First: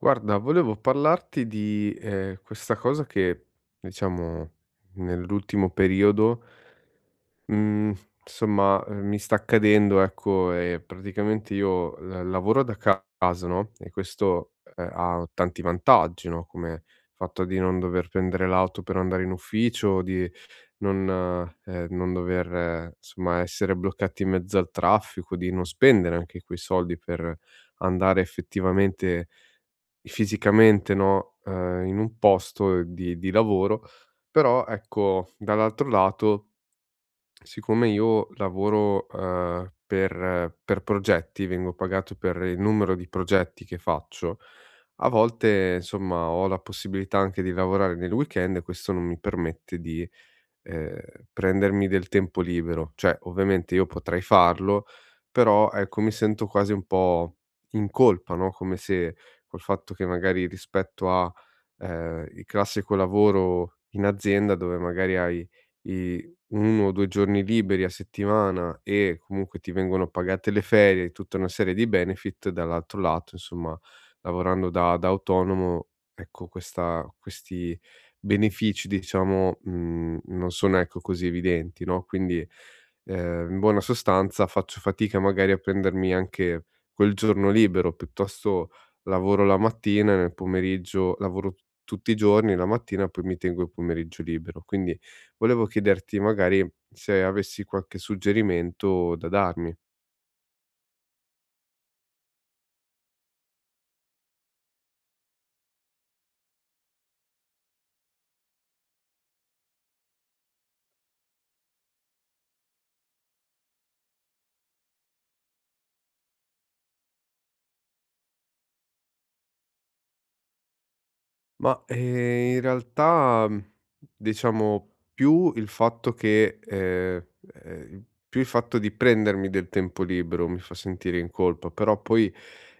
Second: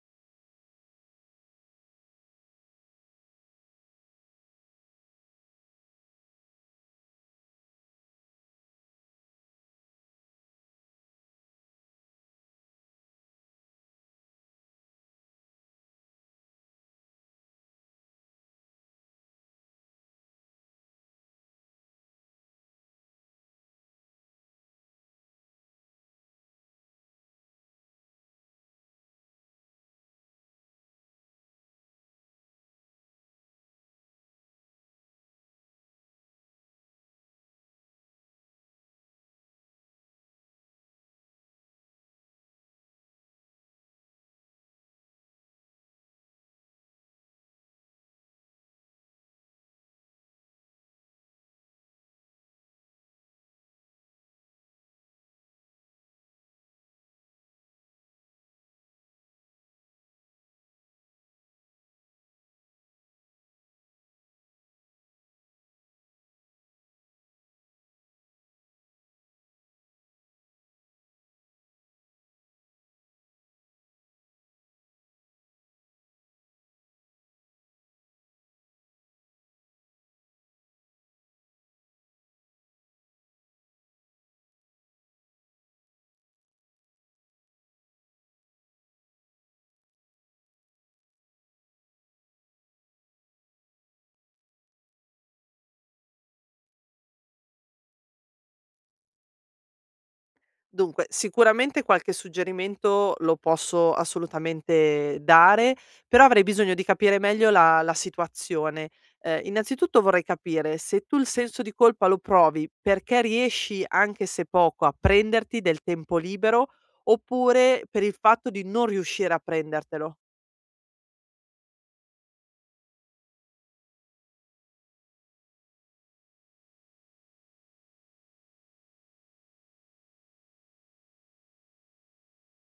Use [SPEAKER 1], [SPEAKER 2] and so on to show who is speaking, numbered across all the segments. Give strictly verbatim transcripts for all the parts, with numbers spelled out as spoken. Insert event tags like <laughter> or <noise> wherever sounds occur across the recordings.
[SPEAKER 1] Guarda, volevo parlarti di, ehm, questa cosa che, diciamo, nell'ultimo periodo, mhmm, insomma, ehm, mi sta accadendo, ecco. E praticamente io, ehm, lavoro da ca- casa, no, e questo, ehm, ha tanti vantaggi, no, come il fatto di non dover prendere l'auto per andare in ufficio, di non ehm, non dover, eh, insomma, essere bloccati in mezzo al traffico, di non spendere anche quei soldi per andare effettivamente fisicamente, no, ehm, in un posto di di lavoro. Però ecco, dall'altro lato, siccome io lavoro, ehm, per per progetti, vengo pagato per il numero di progetti che faccio, a volte, insomma, ho la possibilità anche di lavorare nel weekend, e questo non mi permette di ehm, prendermi del tempo libero. Cioè, ovviamente io potrei farlo, però ecco mi sento quasi un po' in colpa, no, come se col fatto che magari rispetto a, ehm, il classico lavoro in azienda dove magari hai i un o due giorni liberi a settimana e comunque ti vengono pagate le ferie e tutta una serie di benefit, dall'altro lato insomma lavorando da da autonomo, ecco questa questi benefici diciamo, mhmm, non sono ecco così evidenti, no. Quindi, ehm, in buona sostanza faccio fatica magari a prendermi anche quel giorno libero, piuttosto lavoro la mattina e nel pomeriggio lavoro t tutti i giorni, la mattina poi mi tengo il pomeriggio libero. Quindi volevo chiederti magari se avessi qualche suggerimento da darmi.
[SPEAKER 2] Dunque, sicuramente qualche suggerimento lo posso assolutamente dare, però avrei bisogno di capire meglio la, la situazione. Eh, innanzitutto vorrei capire se tu il senso di colpa lo provi perché riesci, anche se poco, a prenderti del tempo libero oppure per il fatto di non riuscire a prendertelo.
[SPEAKER 1] Ma, ehm, in realtà, mhmm, diciamo più il fatto che ehm, ehm, più il fatto di prendermi del tempo libero mi fa sentire in colpa, però poi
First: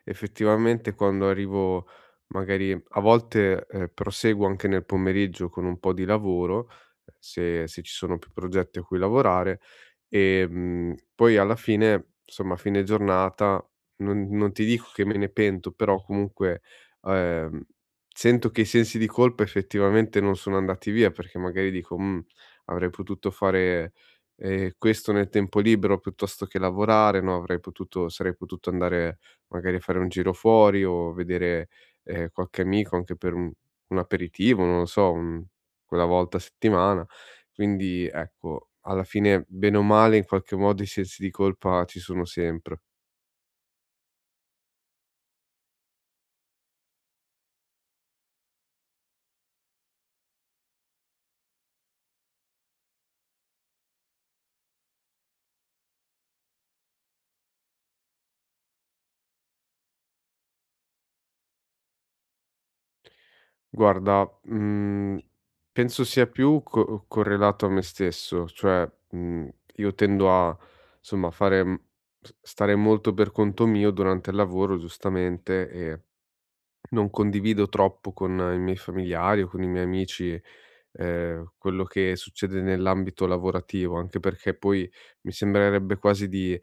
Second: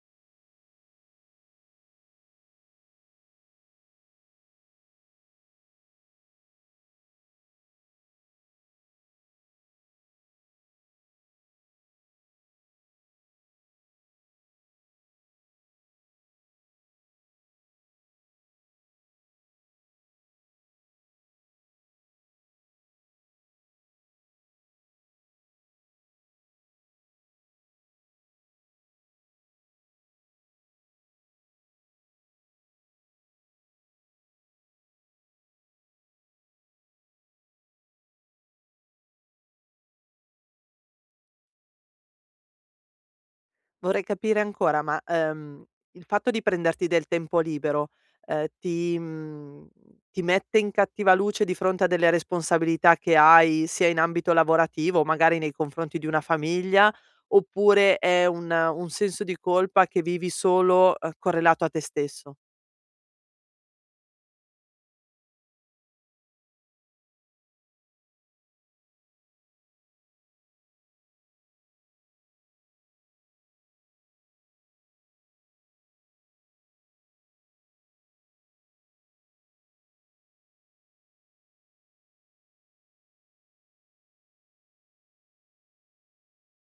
[SPEAKER 1] effettivamente quando arrivo magari a volte, ehm, proseguo anche nel pomeriggio con un po' di lavoro, eh, se se ci sono più progetti a cui lavorare. Ehm, poi alla fine, insomma, a fine giornata non non ti dico che me ne pento, però comunque, ehm, sento che i sensi di colpa effettivamente non sono andati via, perché magari dico: "Mhmm, avrei potuto fare, ehm, questo nel tempo libero piuttosto che lavorare, no, avrei potuto sarei potuto andare magari a fare un giro fuori o vedere, ehm, qualche amico anche per un un aperitivo, non lo so, un quella volta a settimana". Quindi ecco, alla fine bene o male in qualche modo i sensi di colpa ci sono sempre.
[SPEAKER 2] Vorrei capire ancora, ma, ehm, il fatto di prenderti del tempo libero, ehm, ti mhmm, ti mette in cattiva luce di fronte a delle responsabilità che hai, sia in ambito lavorativo, magari nei confronti di una famiglia, oppure è un un senso di colpa che vivi solo, ehm, correlato a te stesso?
[SPEAKER 1] Guarda, mhmm, penso sia più co correlato a me stesso, cioè, mhmm, io tendo a somma fare mhmm, s stare molto per conto mio durante il lavoro giustamente, e non condivido troppo con i miei familiari o con i miei amici, ehm, quello che succede nell'ambito lavorativo, anche perché poi mi sembrerebbe quasi di…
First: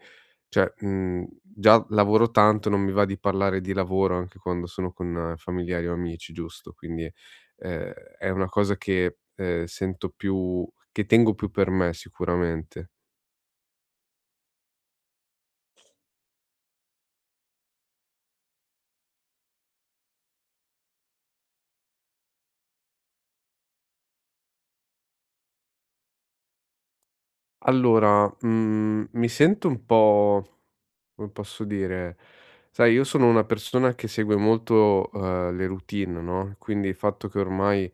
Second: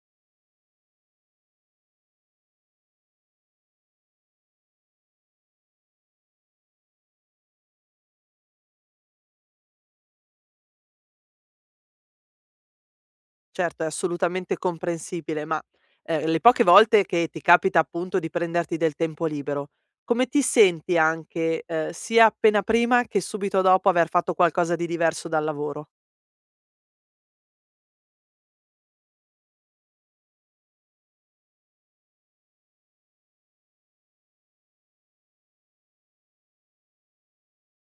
[SPEAKER 1] Cioè, mhmm, già lavoro tanto, non mi va di parlare di lavoro anche quando sono con eh, familiari o amici, giusto? Quindi, ehm, è una cosa che, ehm, sento più che tengo più per me sicuramente.
[SPEAKER 2] Certo, è assolutamente comprensibile, ma, ehm, le poche volte che ti capita appunto di prenderti del tempo libero, come ti senti anche, ehm, sia appena prima che subito dopo aver fatto qualcosa di diverso dal lavoro?
[SPEAKER 1] Allora, mhmm, mi sento un po' come posso dire, sai io sono una persona che segue molto, uhm, le routine, no, quindi il fatto che ormai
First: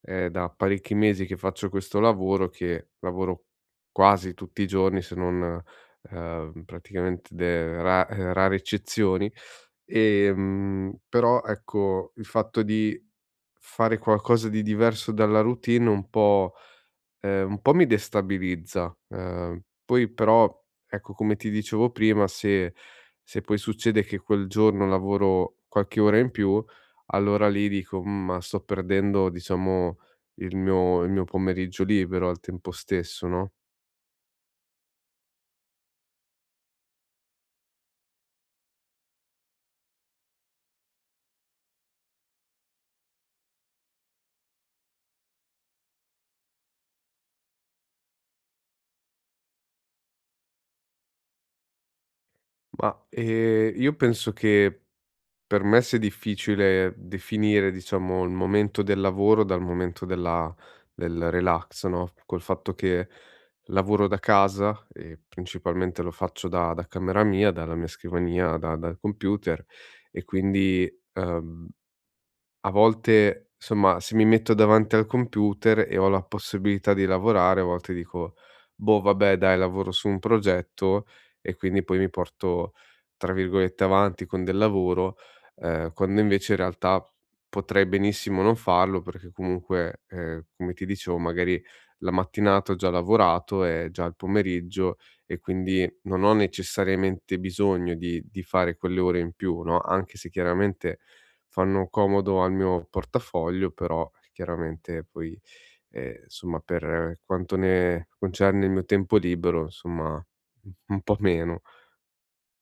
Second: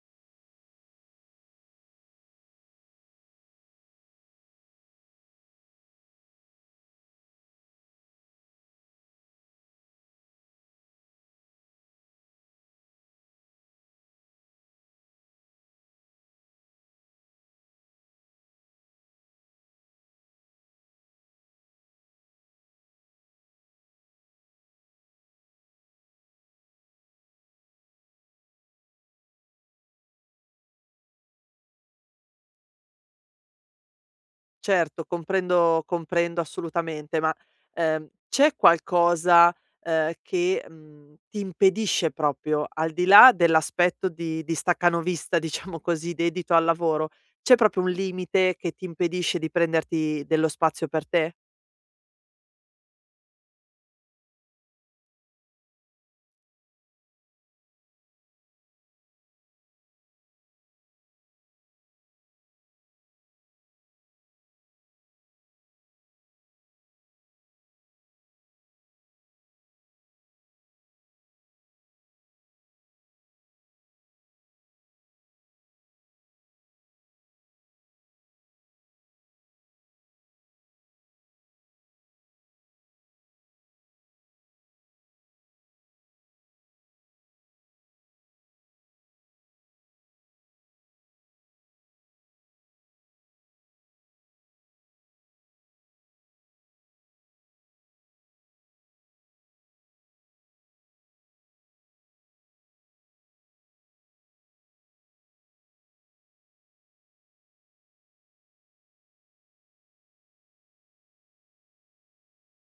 [SPEAKER 1] è da parecchi mesi che faccio questo lavoro, che lavoro quasi tutti i giorni, se non, ehm, praticamente de ra ehm, rare eccezioni. Ehm, però ecco, il fatto di fare qualcosa di diverso dalla routine un po' ehm, un po' mi destabilizza. Ehm, poi però, ecco, come ti dicevo prima, se se poi succede che quel giorno lavoro qualche ora in più, allora lì dico: "Mhmm, ma sto perdendo diciamo il mio il mio pomeriggio libero al tempo stesso", no?
[SPEAKER 2] Certo, comprendo comprendo assolutamente, ma, ehm, c'è qualcosa, ehm, che, mhmm, ti impedisce proprio, al di là dell'aspetto di di staccanovista, <laughs> diciamo così, dedito al lavoro, c'è proprio un limite che ti impedisce di prenderti dello spazio per te?
[SPEAKER 1] Ma, ehm, io penso che… Per me se è difficile definire, diciamo, il momento del lavoro dal momento della del relax, no, col fatto che lavoro da casa e principalmente lo faccio da da camera mia, dalla mia scrivania, da dal computer, e quindi, ehm a volte, somma, se mi metto davanti al computer e ho la possibilità di lavorare, a volte dico: "Boh, vabbè dai, lavoro su un progetto e quindi poi mi porto, tra virgolette, "avanti" con del lavoro", ehm, quando invece in realtà potrei benissimo non farlo perché comunque, ehm, come ti dicevo, magari la mattinata ho già lavorato, è già il pomeriggio e quindi non ho necessariamente bisogno di di fare quelle ore in più, no, anche se chiaramente fanno comodo al mio portafoglio. Però chiaramente poi, ehm, insomma, per quanto ne concerne il mio tempo libero, insomma, un un po' meno.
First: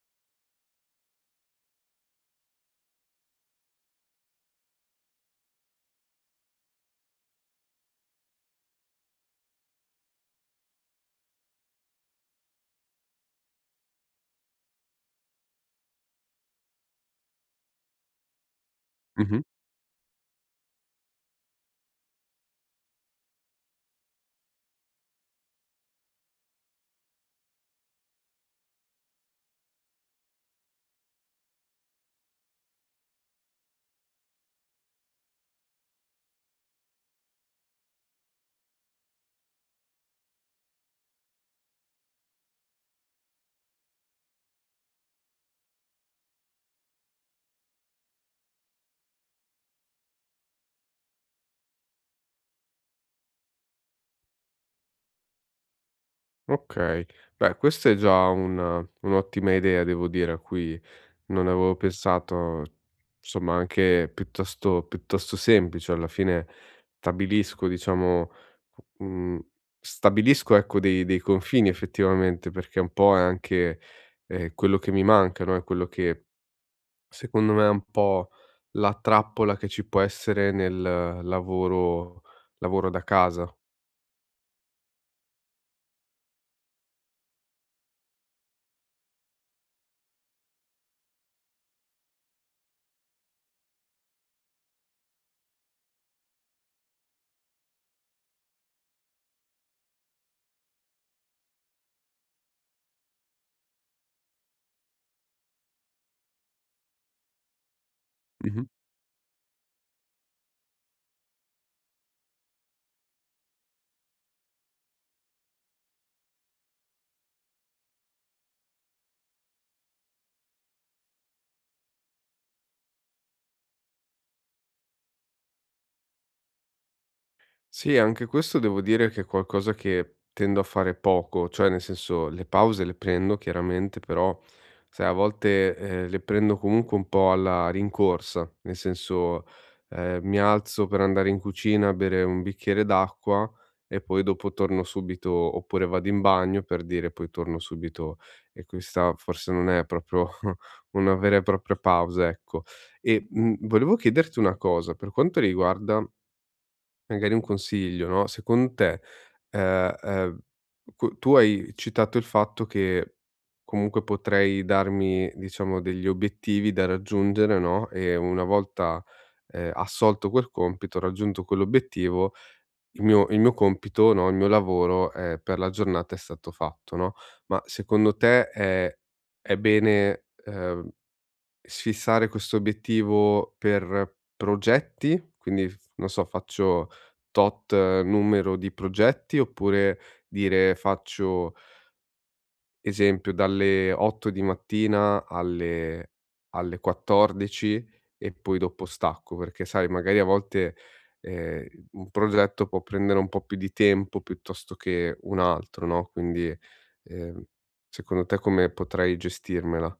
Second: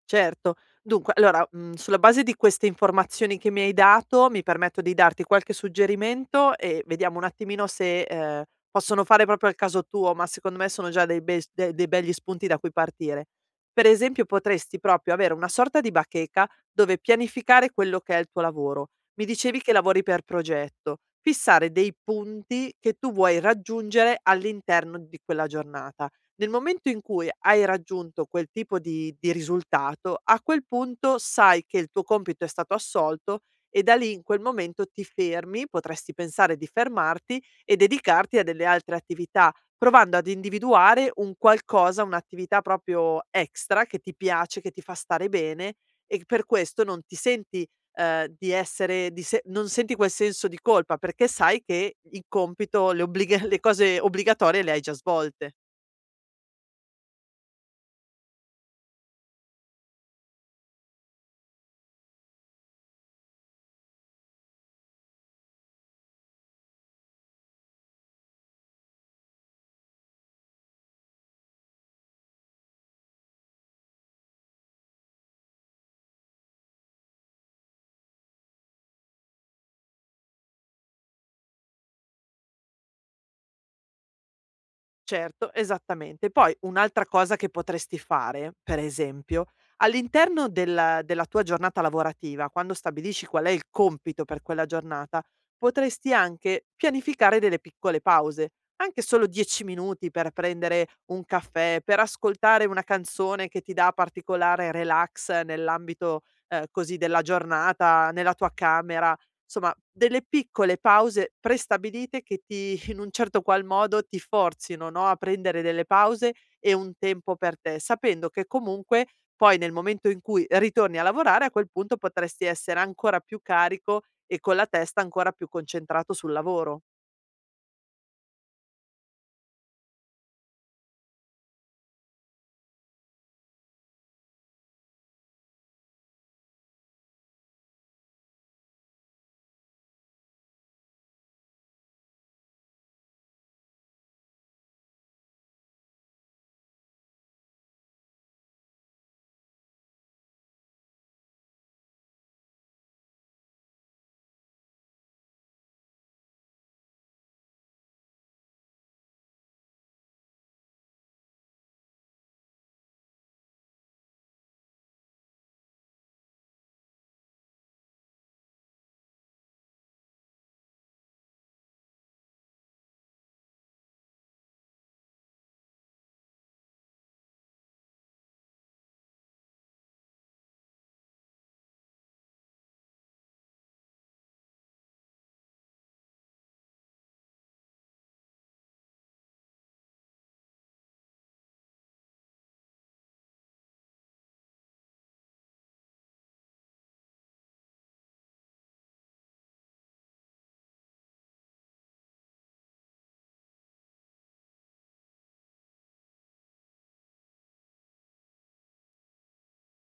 [SPEAKER 2] Certo. Dunque, allora, mhmm, sulla base di queste informazioni che mi hai dato, mi permetto di darti qualche suggerimento e vediamo un attimino se, ehm, possono fare proprio al caso tuo, ma secondo me sono già dei bei s de dei begli spunti da cui partire. Per esempio, potresti proprio avere una sorta di bacheca dove pianificare quello che è il tuo lavoro. Mi
[SPEAKER 1] Mh-mh.
[SPEAKER 2] dicevi che lavori per progetto. Fissare dei punti che tu vuoi raggiungere all'interno di quella giornata. Nel momento in cui hai raggiunto quel tipo di di risultato, a quel punto sai che il tuo compito è stato assolto e da lì in quel momento ti fermi, potresti pensare di fermarti e dedicarti a delle altre attività, provando ad individuare un qualcosa, un'attività proprio extra che ti piace, che ti fa stare bene e per questo non ti senti, ehm, di essere di se non senti quel senso di colpa, perché sai che il compito, le obblig <laughs> le cose obbligatorie le hai già svolte.
[SPEAKER 1] Okay. Beh, questa è già una un'ottima idea, devo dire, a cui non avevo pensato, somma anche piuttosto piuttosto semplice. Alla fine stabilisco diciamo, mhmm, stabilisco ecco dei dei confini effettivamente, perché un po' è anche, ehm, quello che mi manca, no, è quello che secondo me è un po' la trappola che ci può essere nel lavoro lavoro da casa.
[SPEAKER 2] Certo, esattamente. Poi un'altra cosa che potresti fare, per esempio, all'interno della della tua giornata lavorativa, quando stabilisci qual è il compito per quella giornata, potresti anche pianificare delle piccole pause, anche solo dieci minuti per prendere un caffè, per ascoltare una canzone che ti dà particolare relax nell'ambito, ehm, così della giornata, nella tua
[SPEAKER 1] Mh-mh.
[SPEAKER 2] camera. Insomma, delle piccole pause prestabilite che ti <laughs> in un certo qual modo ti forzino, no, a prendere delle pause e un tempo per te, sapendo che comunque poi nel momento in cui ritorni a lavorare, a quel punto potresti essere ancora più carico e con la testa ancora più concentrato sul lavoro.
[SPEAKER 1] Sì, anche questo devo dire che è qualcosa che tendo a fare poco, cioè nel senso le pause le prendo chiaramente, però sai, a volte eh, le prendo comunque un po' alla rincorsa, nel senso eh, mi alzo per andare in cucina a bere un bicchiere d'acqua e poi dopo torno subito, oppure vado in bagno per dire poi torno subito, e questa forse non è proprio <laughs> una vera e propria pausa, ecco. E mh, volevo chiederti una cosa per quanto riguarda magari un consiglio, no, secondo te, ehm, ehm, cu tu hai citato il fatto che comunque potrei darmi, diciamo, degli obiettivi da raggiungere, no, e una volta, ehm, assolto quel compito, raggiunto quell'obiettivo, il mio il mio compito, no, il mio lavoro, ehm, per la giornata è stato fatto, no, ma secondo te è è bene, ehm sfissare questo obiettivo per progetti, quindi f non so, faccio tot eh, numero di progetti, oppure dire faccio, esempio, dalle otto di mattina alle alle quattordici e poi dopo stacco, perché sai magari a volte, ehm, un progetto può prendere un po' più di tempo piuttosto che un altro, no, quindi, ehm, secondo te come potrei gestirmela?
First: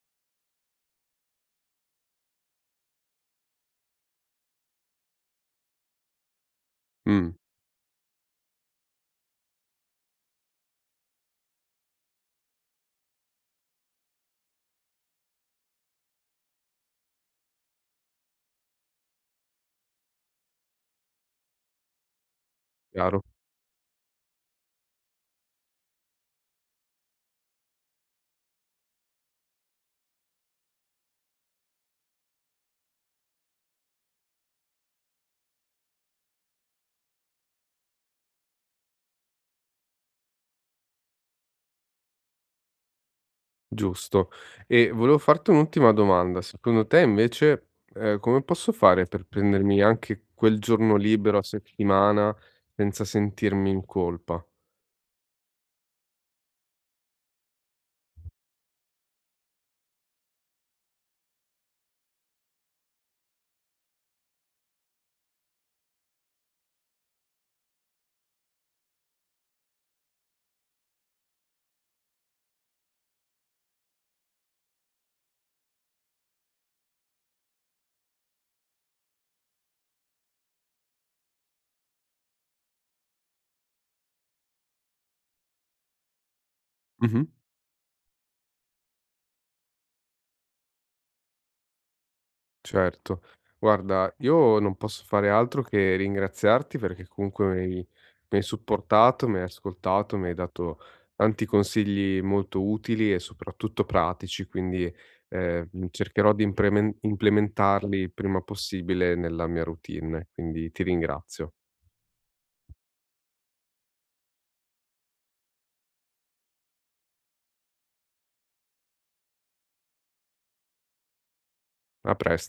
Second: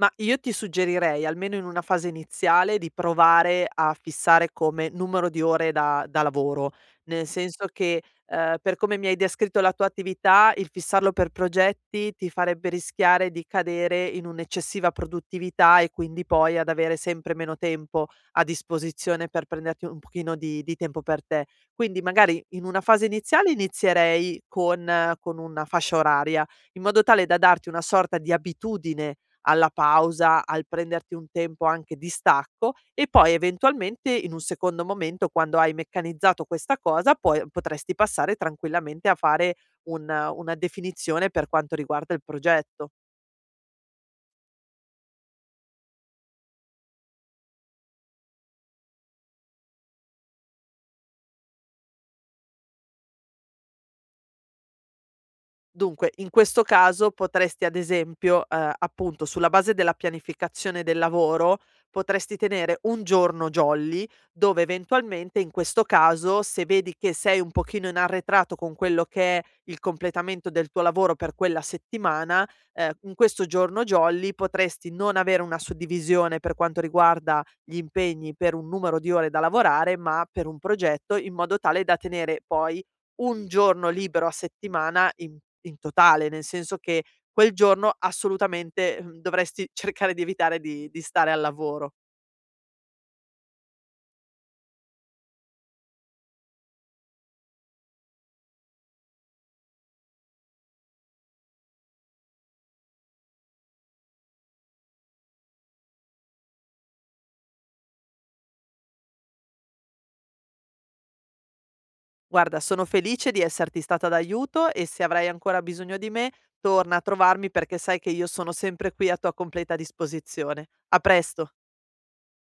[SPEAKER 2] Ma io ti suggerirei, almeno in una fase iniziale, di provare a fissare come numero di ore da da lavoro, nel
[SPEAKER 1] Mh,
[SPEAKER 2] senso che, ehm, per come mi hai descritto la tua attività, il fissarlo per progetti ti farebbe rischiare di cadere in un'eccessiva produttività e quindi poi ad avere sempre meno tempo a disposizione per prenderti un pochino di di tempo per te. Quindi magari in una fase
[SPEAKER 1] chiaro.
[SPEAKER 2] iniziale inizierei con eh, con una fascia oraria, in modo tale da darti una sorta di abitudine alla pausa, al prenderti un tempo anche di stacco e poi eventualmente in un secondo momento quando hai meccanizzato questa cosa poi potresti passare tranquillamente a fare un una definizione per quanto riguarda il progetto.
[SPEAKER 1] Giusto. E volevo farti un'ultima domanda. Secondo te invece, ehm, come posso fare per prendermi anche quel giorno libero a settimana senza sentirmi in colpa?
[SPEAKER 2] Dunque, in questo caso potresti ad esempio, ehm, appunto sulla base della pianificazione del lavoro, potresti tenere un giorno jolly, dove eventualmente in questo caso, se vedi che sei un pochino in arretrato con quello che è il completamento del tuo lavoro per quella settimana, ehm, in questo giorno jolly potresti non avere una suddivisione per quanto riguarda gli impegni per un numero di ore da lavorare, ma per un progetto, in modo tale da tenere poi un giorno libero a settimana in in totale, nel senso che
[SPEAKER 1] Mh-mh.
[SPEAKER 2] quel giorno assolutamente, mhmm, dovresti <laughs> cercare di evitare di di stare al lavoro.
[SPEAKER 1] Certo. Guarda, io non posso fare altro che ringraziarti perché comunque mi hai mi hai supportato, mi hai ascoltato, mi hai dato tanti consigli molto utili e soprattutto pratici, quindi, ehm, cercherò di implemen implementarli il prima possibile nella mia routine, quindi ti ringrazio.
[SPEAKER 2] Guarda, sono felice di esserti stata d'aiuto e se avrai ancora bisogno di me, torna a trovarmi perché sai che io sono sempre qui a tua completa disposizione. A presto.
[SPEAKER 1] A pres